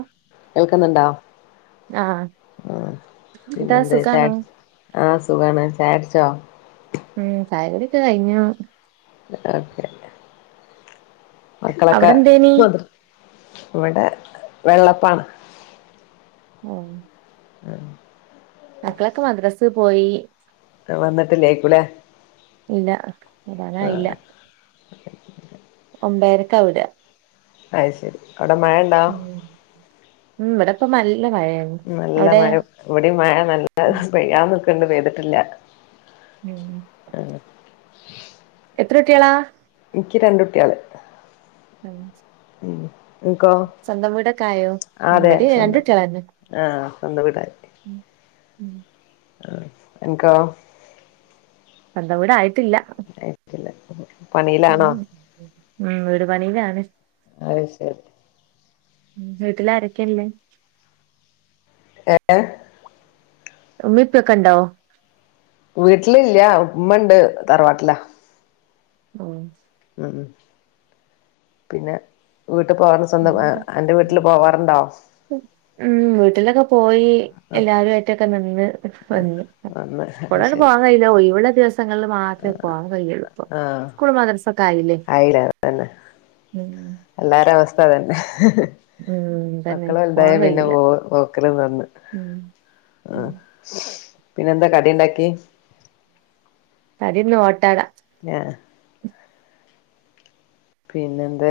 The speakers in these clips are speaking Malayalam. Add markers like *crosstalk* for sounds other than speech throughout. ആഹ കേൾക്കുന്നുണ്ടോ ആ എന്താ പിന്നെ എന്ത സുഖാണോ ച ആ സുഖമാണ് ചാ ച്ച ഉം സായഗടൊക്കെ കഴിഞ്ഞു ഓക്കെ മക്കളൊക്കെ അവിടെ എന്തേനി മന്ത്രി ഇവിടെ വെള്ളപ്പാണ് ആഹ ഉഹ അക്കളക്ക് മദ്രസ് പോയി വന്നിട്ടില്ലേക്കൂലേ ഇല്ല അതാനാ ഇല്ല മുമമ്പേരക്കാവില്ല അ ശരി അവിടെ മഴയണ്ടാ ഉം ഇവിടെപ്പ മ നല്ല മഴ ഇവിടെ മഴ നല്ല ഉം പെയ്യാ നക്കണ്ട് പെയ്തിട്ടില്ല ഉം എത്രൊട്ടിയളാ എനിക്ക് രണ്ട കുട്ടികള് ഉഹ ഉം സ്വന്തം വീടൊക്കായോ ഉടി രണ്ടട്ടളന്നെ ആഹ സ്വന്ത വിടായി ഉം ആ എനിക്കാ എന്ത കൂട ആയിട്ടില്ല പണിയിലാണോ ഉ ഉ വീട് പണയിലാണ് അത് ശരി വീട്ടില ആാരൊക്കെയല്ലേ ഏ ഉമ്മിപ്പൊക്കെ ഇണ്ടാവോ വീട്ടിലില്ല ഉമ്മണ്ട് തറവാട്ടില ആഹ ഉ പിന്നെ വീട്ടിൽ പോകറുന്ന സ്വന്തം പിന്നെന്താ എന്റെ ഉം വീട്ടില് പോവാറുണ്ടോ ഉം വീട്ടിലൊക്കെ പോയി ആ എല്ലരുുംമായിറ്റൊക്കെ നന്ന് വന്നു ഒന്ന് കൊ അത് ശരി പോാങ്ങായില്ലഓ ഇവടെ ങ്ങളിൽ മാത്രമേ പോ കൈള്ളൂ ഇപ്പ ആഹ് സ്കൂൾ മദ്രസൊക്കെ ആയില്ലേ ആയില്ല അതന്നെ ഉം തന്നെ ഉം തന്നെ മക്കള എന്തായ പോവാൻ പിന്നെ കഴിയില്ല പോ പോക്കല നന്നു ഉം ഉ ഉം പിന്നെെന്താ കടുണ്ടാക്കി അതിന്ന് ഓട്ടാട ആ പിന്നെന്താ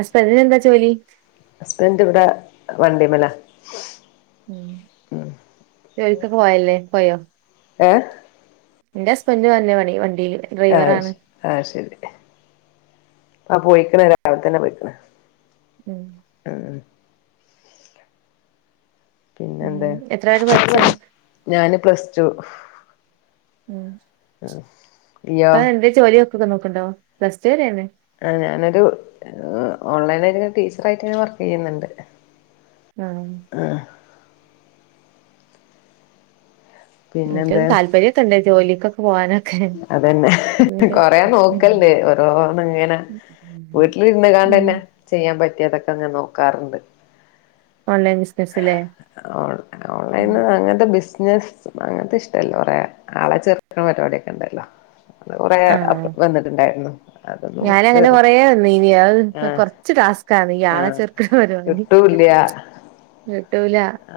ആസ്പദ എന്താ ചോലി ഹസ്ബൻറ് ഇവിടെ വണ്ടീമലാ ഉ ചോലിക്കൊ പോയല്ലേ പോയോ ഏ എന്റെ ഹസ്ബന്റ് തന്നേ പണീം വണ്ടീല് ആഹ് ആഹ് ശരി ആ പോയിക്കണ് രാവിലെ തന്നെ പോയിക്കണ് ഉം ആഹ് പിന്നെന്താ ഉം എത്ര വരെ പഠിച്ചു ഞാന് പ്ലസ് ടു ഉം ആഹ് അപ്പ എന്താ ജോലിയൊക്കെ നോക്ക്ണ്ടോ പ്ലസ്റ്റു വരേന്ന് ആഹ് ഞാനൊരു ഓൺലൈൻ ആയിട്ട് ടീച്ചർ ആയിട്ട് വർക്ക് ചെയ്യുന്നുണ്ട് ആഹ് എനിക്കത് പിന്നെന്താ താല്പര്യൊക്കെണ്ട് ജോലിക്കൊക്കെ പോകാന് അതന്നെ കൊറേ നോക്കല്ണ്ട് ഓരോന്ന് ഇങ്ങനെ ഉം വീട്ടിലിരുന്ന്ങ്ങാണ്ടെന്നെ ചെയ്യാൻ പറ്റിയതൊക്കെ ങനെ നോക്കാർണ്ട് ഓൺലൈൻ ബിസിനസ്ല്ലേ ഓ ഓൺലൈൻ അങ്ങൻത്തെ ബിസ് *unintelligible* അങ്ങൻത്തെ ഇഷ്ടല്ല ഒറേ ആളെ ചേർക്ക്ണ പരിപാടിയൊക്കെണ്ടല്ലോ അത് കൊറെേ ആഹ് അപ് വന്ന്ട്ട്ണ്ടായിരുന്നു അത് ഞാനങ്ങനെ നോക്കാണ് കൊറേ നിന്നീനി അത് ആ കൊറച്ച് ടാസ്കാണ് ഈ ആ ആളെ ചേർക്ക്ണ പരിപാടി കിട്ടൂല്ല *unintelligible*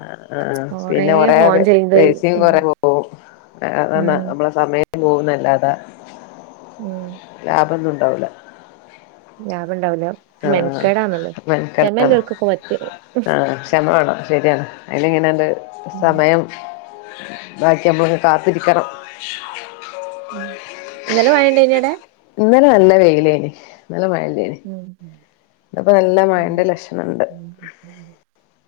അആ പിന്നെ കൊറേ ഫോൺ പെ ചെയ്ത് പൈസിം ഉം കൊറേ പോകും അ അതന്നാ നമ്മള സമയം പോവുന്നല്ലാത ഉം ലാഭൊന്നുണ്ടാവൂല *inaudible* ആഹ് മെനക്കേടാണല്ലോ മെൻക്കെടണ്ടല്ലോ ക്ഷമല്ലോൽക്കൊക്കെ പറ്റും ആഹ് ക്ഷമവാണം ശെരിയാണ് അയിന് ഇങ്ങനേണ്ട് ഉം സമയം വായിക്കുമ്പോ കാത്തിരിക്കണം ഇന്നലെ മഴണ്ടേയിനൊ അവടെ ഇന്നലെ നല്ല വെയിലേനി ഇന്നലെ മഴല്ലേനി ഇന്നിപ്പോ നല്ല മഴന്റെ ലക്ഷണണ്ട്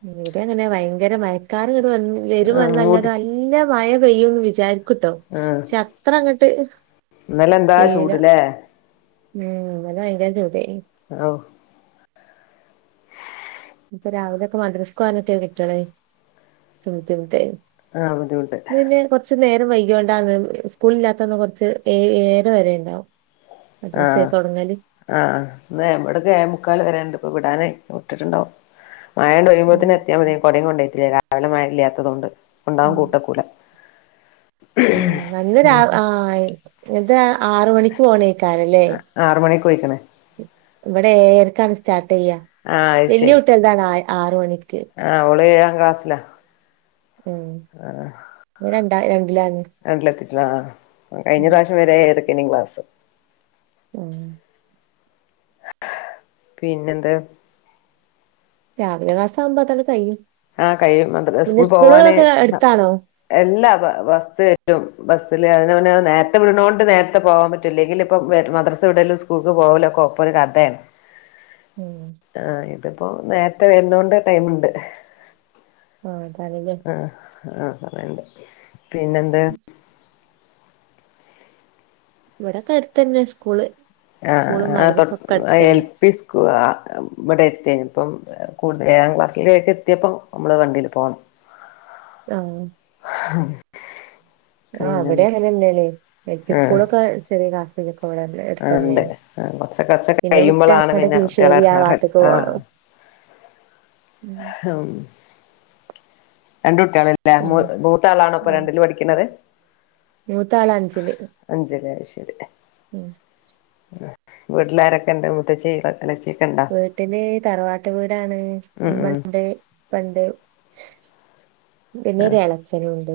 ഇവടിം അങ്ങനെ ഭയങ്കര മയക്കാറ്ങ്ങട്ട് വ വരും ആഹ് വന്നല്ലാതെ മൂടി നല്ല മഴ പെയ്യുന്ന് വിചാരി കിട്ടു ആഹ് പക അത്ര അങ്ങട്ട് ഇന്നലെ എന്താ പെയ്യൂല ചൂട്ലെ ഉം ഇന്നലെ ഭയങ്കര ചൂടേനി ഔ ഇപ്പൊ രാവിലെ ഒക്കെ മദ്രസ്കോവാനൊക്കെ കുട്ടെള് ഭുദ്ധിമുട്ട് ആഹ് ബുദ്ധിമുട്ട് നേരം വൈകിയോണ്ടാണ് സ്കൂള് ഇല്ലാത്തന്ന് കൊറച്ച് ഏ ഏഴര വരെ ഇണ്ടാവും ആഹ് ആഹ് ന്നാ ഏഴേ മുക്കാൽ വരേ ഇണ്ട് വിടാന് വിട്ടിട്ടുണ്ടാവും മഴാണ്ട് ഉം വരുമ്പോത്ത്ന് എത്തിയാമതിയായിരുന്നു കൊടിം കൊണ്ടോട്ടില്ല രാവിലെ മഴല്ലാത്തോണ്ട് ത്തതോണ്ട് കൊണ്ടോവാൻ ഉം കൂട്ടക്കൂല ആഹ് ഇന്ന് രാ ആഹ് ഇത് ആറ്മണിക്ക് പോണേ ആറ് മണിക്ക് പോയി ഇവടെ ഏഴരക്കാണ് സ്റ്റാർട്ട് ചെയ്യാ ആഹ് അത് ശരി വല്ല്യകുട്ടെൾതാണ് ആ ആറ് മണി ആഹ് ഓള് ഏഴാം ക്ലാസ്സിലാ ഉം ഇവൻ രണ്ടാ രണ് രണ്ടിലൊക്കെത്തി ആഹ് കഴിഞ്ഞ ഉം പ്രാവശ്യം വരെ ഏഴരക്കേനി ക്ലാസ് ഉം പിന്നെന്താ രാവില ക്ലാസ്സാവുമ്പം അതാണ്ട് കഴിയും ആഹ് കഴിയും മദ് സ്കൂൾ പോവാന് അടുത്താണോ എല്ലാ ബസ്സ് ഏറ്റും ബസ്സില് അതിനെമുന്നെ നേരത്തെ വിട്ണോണ്ട് നേരത്തെ പോവാൻ പറ്റും ഇല്ലങ്കിൽ ഇപ്പം മദ്രറസ വിടലും സ്കൂൾക്ക് പോകലോകെ ഒ കോപ്പൊര് കതെണ് ഉം ആഹ് ഇതിപ്പോ നേര്ത്തെ വരന്നോണ്ട് ടൈമുണ്ട് ആഹ് *unintelligible* ആഹ് പിന്നെന്ത് ഇവടെക്കെ അട്ത്തന്നെ സ്കൂള് ആഹ് സ്കൂളും ആഹ് തൊട്ട് മദ്രസും ഒക്കെ എൽ അടുത്തന്നെ പി സ്കൂ ഇവടെ ഇപ്പം കു ഏഴാം ക്ലാസ്സിലേക്ക് എത്തിയപ്പൊ നമ്മള് വണ്ടീല് പോണം ആഹ് *unintelligible* ആഹ് പിന്നെ ഇവടിം അങ്ങനെ ന്നെ നി എൽപി ആഹ് സ്കൂളൊക്കെ ചെറീ ക്ലാസ്സാ ഇപ്പൊ ഇവടെ ആഹ് ഉണ്ട് എട്ത്തന്നേണ് കുറച്ച് കുറച്ച് പിന്നെ വിട്ട് കഴിയുമ്പോളാണ് അങ്ങട്ട് പിന്നെ കുട്ടികളെ കീശേരി ആ ഇറങ്ങാറ് വാത്ത്ക്ക് പോണം *inaudible* ഉം ഹും രണ്ടു ണല്ലേ ഉം മൂത്താളാണോപ്പൊ രണ്ടില് പഠിക്ക്ണത്? മൂത്താളഞ്ചില് ഉം വീട്ടിലാരൊക്ക്ണ്ട് മൂത്തച്ചി ഇള വീട്ട്ല് തറവാട്ട് വീടാണ് ഉം ഉം മ്മണ്ട് പ്പണ്ട് ആഹ് പിന്നൊരെളച്ചനുണ്ട്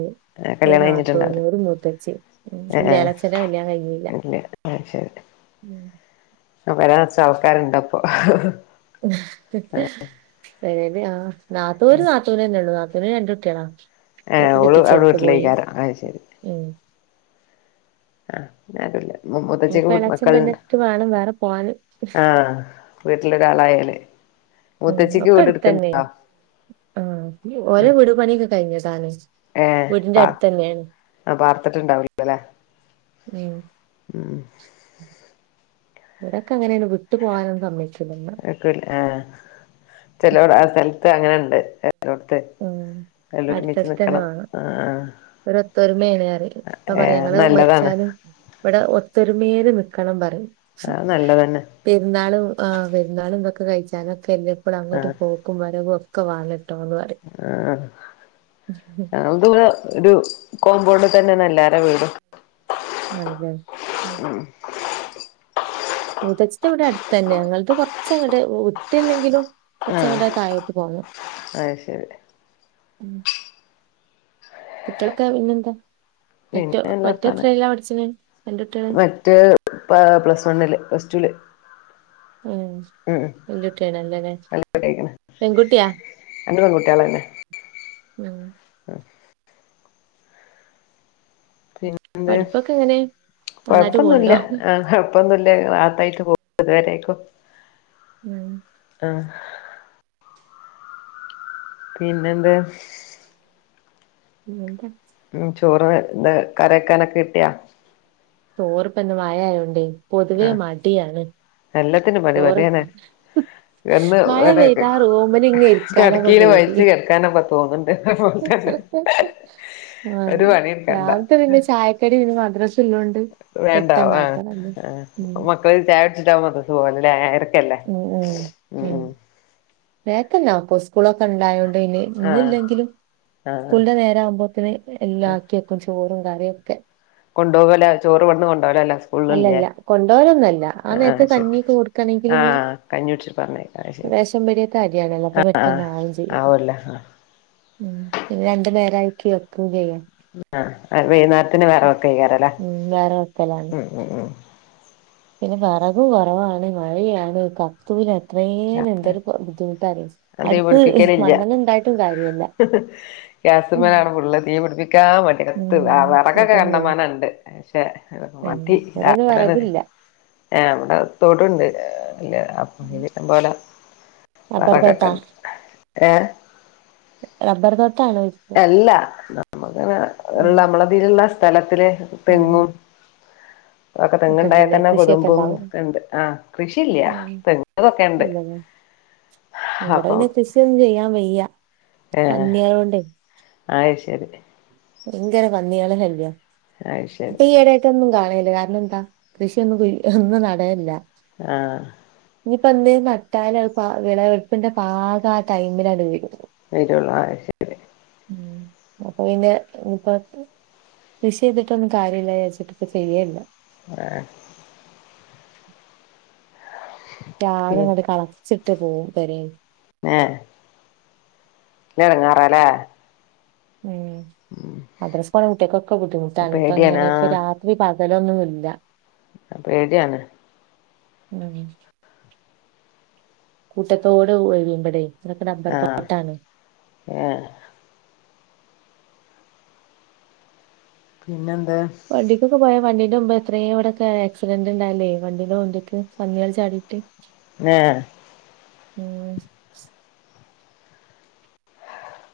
ഒരു കല്യാണം നാത്തൂന് കഴിഞ്ഞിട്ടുണ്ടാവില്ല ഒരു മൂത്തച്ചി ഉം ഇല്ല ഏഹ് ഇളേച്ചന്റെ കല്യാണം കഴിഞ്ഞില്ല ഏഹ് ഇല്ല ഉം അ പെരനർച്ചാൾക്കാര്ണ്ടപ്പൊ പെരേല് ആ നാത്തൂന് നാത്തൂനെന്നെ ള്ളൂ നാ ത്തൂന് രണ്ട് കുട്ട്യാളാ ഏഹ് അത്പ്പൊ *unintelligible* ഓള് അവിടെ ട്ടിച്ചോട്ത്ത് പോയി വീട്ടിലേക്കാരം അത് ഉം ആ പിന്നാരുല്ല മു മൂത്തച്ചിക്ക് ഇനിപ്പോ എളച്ചൻ മക്കൾണ്ടോ പെണ്ണെട്ടിട്ട് വേണം വേറെ പോവാന് ആ വീട്ടിലൊരാളായാല് ഉം മൂത്തച്ചിക്ക് ഒക്കെ വീട് എട്ത്തെന്നെ എടുക്കണ്ടോ ആ ഓലെ വിട് പണിയൊക്കെ കയ്ഞ്ഞതാണ് ഏ പ ആ പാർത്തിട്ടുണ്ടാവൂലല്ലേ ഉം ഓരൊക്കെ അങ്ങനെണ് വിട്ട് പോകാനും സമ്മയ് അയക്കൂല ആ ചെലോ ആ സ്ഥലത്ത് അങ്ങനെണ്ട് വ്ട്ത്തത് ഉം എല്ലൊരുമിച്ച് അടുത്തടുത്തന്നെ നിക്കണം വേണം ഒരു ഒത്തൊരുമേണ് ർയും ഇപ്പ പറയും ഏഹ് ഞങ്ങള് നല്ലതാണ് മരിച്ചാലും ഇവിടെ ഒത്തൊരുമേല് നി ക്കണം പറയും അത് നല്ലതന്നെ പെരുന്നാളും ആ പെരുന്നാളും ഇതൊക്കെ കയ്ച്ചാനെ ക്കെല്ലപ്പളും അങ്ങോട്ട് ആഹ് പോക്കും വരവൊക്കെ വാണട്ടോന്ന് പറയും ആ ഞങ്ങൾത് ള്ളെ ഒരു കോമ്പൗണ്ട് തന്നെ നല്ലാര വീട് അഞ്ചൻ ഉം മുതച്ടെ ഇവിടെ അടുത്ത് തന്നെ യങ്ങൾത് കൊർച്ചങ്ങട്ട് ഉ ഉത്ത്ല്ലെങ്കിലും ആഹ് കൊർച്ചങ്ങട്ട് തായോട്ട് പോണം. അത് ശരി ഉം കുട്ട്യെളൊക്കെ പിന്നെന്താ മറ്റൊ പിന്നെ നല്ല മറ്റേ വർത്താനം ത്രേലാ പഠിച്ണെ എന്റെട്ട്യെള് പാ പ്ലസ് വണ്ണില് പ്ലസ് റ്റൂല് ഉം വെല്യട്ട്യായിനെല്ലലെ നല്ലട്ടേക്കണ് പെൺകുട്ടിയാ രണ്ട് പെൺകുട്ടിളെന്നെ ഉം പഠിപ്പൊക്കെ എങ്ങനെ നന്നായിട്ട് കൊഴപ്പൊന്നുല്ല പോണുണ്ടോ ആഹ് കൊഴപ്പൊന്നുല്ല തെ റാഹത്തായിട്ട് *unintelligible* ഇതുവരെക്കും ഉം ഉ *inaudible* പിന്നെന്താ പി എന്ത *inaudible* *inaudible* ഉം ചോറ് എ കരക്കാനൊക്കെ കിട്ടിയാ ചോർ റപ്പന്ന് വായായോണ്ടേ പൊതുവേ ആ മടിയാണ് എല്ലാത്തിനും പണി തോരച്ച പണിതന്നെ കിടന്ന് *inaudible* മഴ പെയ്താ റോമന് ഇങ്ങ ഇരിക്കാനൊക്കെ കിടക്കീല് പോതി വലിച്ച് കിടക്കാനൊക്കെ തോന്നുന്നുണ്ട് അതുപോലെ തന്നെ ആഹ ഒരു പണിയെടുക്കണ്ട യത പിന്നെ ചായക്കടിന്ന വേണ്ട ആ ആ ഉം മക്കള ചായപടിച്ചിട്ടാവുംത്ര സുഖംല്ല ഉ ഉ ഉ വത്തന്നപ്പ പ്പളൊക്കെ ഉണ്ടായോണ്ട് ഇന്നെ ആ ഇന്നില്ലെങ്കിലും ആ സ്കൂളിന്റെ നേര ആകുമ്പോത്തന് എല്ലാം ആക്കി വക്കും ചോറും കറിയും ഒക്കെ കൊണ്ട്പോകലല്ല ചോറ് വ കൊ അല്ലല്ല കൊണ്ടപോലൊന്നല്ല ആ നേരത്തെ ആഹ് ശരി കഞ്ഞിക്ക് കൊടുക്കണെങ്കില് നീ ആഹ് കഞ്ഞികുടിച്ചിട്ട് പറഞ്ഞയക്കാം അത് ശരി വിേഷം പടിയത്തെ അരിയാണല്ലോ അപ്പൊ പെട്ടെന്ന് ആളും ചെയ്യും ആവൂല്ല ഉ പി രണ്ടു പേരായി കി വക്കുക ചെയ്യൻ ആ വൈകുന്നേരത്തിന് വേറെ വക്ക ചെയക്കാറല്ലേ ഉം വേറെ വെക്കലാണ് ഉം ഉം ഉം പിന്നെ വെറകും കുറവാണ് മഴയാണ് കത്തുല അത്രയും എന്തരു ബുദ്ധിമുട്ടര് ഞാൻ തീ അടുപ്പ് പിടിപ്പിക്കലില്ല മണ്ണണ്ണ ഇണ്ടായിട്ടും കാര്യല്ല ഉം ഗ്യാസ്മേലാണ് പുള്ള തീ പിടിപ് ക്കാ മതി ഉം എത്തു ആഹ് വെറകൊക്കെ അതന്നെ കണ്ടമാന ഉണ്ട് പക്ഷെ ഉം മതി ഇവിടൊന്നും ആഹ് ആഹ് വിറകില്ല ഇവിടെ തോട്ണ്ട് ഇല്ല അപ്പൊ ഇം പോലെ റബ്ബർ വെറകൊക്കെ തോട്ടാ ഉണ്ട് ഏഹ് റബ്ബർ തോ അല്ല നമ്മുക്ക്നെ ഉം ഇള്ള നമ്മളതിലുള്ള സ്ഥലത്തില് ആഹ് തെങ്ങും തൊക്കെ തെങ്ങ് ഇണ്ടായൽ ഒക്കെണ്ടല്ലേ തന്നെ കൃഷിയൊക്കെ കൊതുമ്പും ഉണ്ടാവും ക്കെഇണ്ട് ആഹ് കൃഷില്ല ഉം തെങ്ങ് ഇതൊക്കെ ഇണ്ട് ഇല്ലല്ലേ ഇവിടെ ഇനി കൃഷിയൊന്ന് ചെയ്യാൻ വയ്യ പന്ന്യേളോണ്ടേ അയ് ശരി ഭയങ്കര പന്ന്യേള ശല്യ അത് ശരി ഇപ്പൊ ഈയിടായിട്ടൊന്നും കാണ *unintelligible* കാരണം എന്താ കൃഷിയൊന്നും ഒന്നും നടയല്ല ആഹ് ഇനിയിപ്പ എന്തേലും നട്ടാല് അഹ്പാ വെളവെടുപ്പിന്റെ പാഗ ആഹ് ടൈമിലാണ് വെരും വെരൊള്ളൂ ആ ശെരി ഉം അപ്പൊ പിന്നെ ഇപ്പ കൃഷി ചെയ്തിട്ടൊന്നും കാര്യമില്ല ചോെച്ചിട്ട് ഇ ചെയ്യല്ല ആഹ *inaudible* രാഗം കൊണ്ട് പിന്നെ കളച്ചിട്ട് *unintelligible* വരെ എടങ്ങാറല്ലേ ഉം അദ്രസ്കണമട്ടിയക്കൊക്കെ ബുദ്ധിമുട്ടാണ് ഇപ്പ പേടിയാണ് ഇങ്ങനെ ഇപ്പ രാത്രി അതലൊന്നുമ ഇല്ല പേടിയാണ് ഉം കൂട്ടത്തോട് ഒഴവിയ്പടെേ ഇതൊക്കെ നമ്പർ ആ പട്ടാണ് ഏ പിന്നെ പണ്ടിക്ക കപായ മണ്ടി എത്രയും ഇവിടെക്കെ ആക്സിഡന്റ് ഉണ്ടല്ലേ വണ്ടീന്റെ കൊണ്ടക്ക് പന്നികൾ ചാടിയിട്ട് ആ *unintelligible*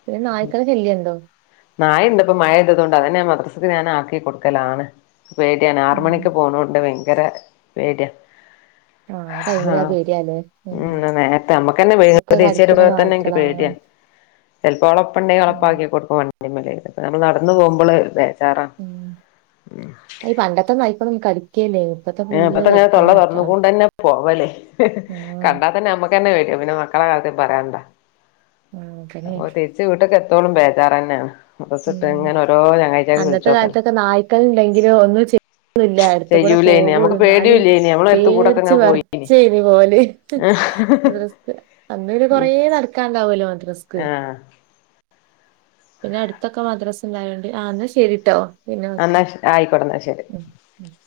പിന്നെ നായക്കന ചെല്ലണ്ടോ നായ ഇന്തപ്പോ മഴ ഇതുകൊണ്ട് അതന്നൊ മദ്രസ്സക്ക് ഞാൻ ആക്കി കൊടുക്കലാണ് പേടിയാണ്‌ ആറ ഉം മണിക്ക് പോണോണ്ട് ഭയങ്കര പേടിയ ആഹ ആഹ് ഉം നേരത്തെ ഒക്കെ നമ്മുക്ക്െന്നെേച്ച കടിക്കണ വരുമ്പോ തന്നെ എനിക്ക് നായ്ക്കളാണ് പേടിയ ചിലപ്പോ ഉം ഉളപ്പുണ്ടെങ്കിൽളപ്പാക്കക്കി കൊടുക്ക വേണ്ടി *unintelligible* നമ്മൾ നടന്ന പോകുമ്പോൾതേ ചാറാ ഉം ഉ ഈ *unintelligible* ഇപ്പത്തെ ഏ ഫുള്ള് അത്തെങ്ങനെ കടിക്കണ തള്ള നായ്ക്കളാ തറന്നുകൊണ്ട്ന്നെ പോവല്ലേ ആഹ് കണ്ടാൽ തന്നെ നമ്മുക്ക് തന്നെ *unintelligible* പിന്നെ മക്കളെ കാലത്തി പറയാനണ്ടാ ആഹ് അതന്നെ ഓ തിരിച്ച് വീട്ടൊക്കെ എത്തോളും ബേജാറ തന്നെയാണ് ഉ അന്നത്തെ കാലത്തൊക്കെ നായ്ക്കള ഉണ്ടെങ്കിലും ഒന്ന് ല്ല അടുത്ത കൂടെ പോ ചെയ്യൂലേനി പോള്ളൂ നമുക്ക് എന്നാലും പേടിയൂല്ലേനി നമ്മളെ എടുത്ത് കൂടൊക്കെ പേർച്ച് ഇങ്ങനെ പോയി വെർച് ഇത് പോലെ *unintelligible* അന്നരു കൊറേ നടക്കാണ്ടാവല്ലോ മദ്രസ്ക്ക്‌ ആഹ് പിന്നെ അടുത്തൊക്കെ മദ്രസ ഇണ്ടായോണ്ട് ആഹ് എന്നാ ശരിട്ടോ പിന്നെ വിളിക്കാ അന്നാ ആയിക്കോടന്നാ ശെരി ഉം ഉം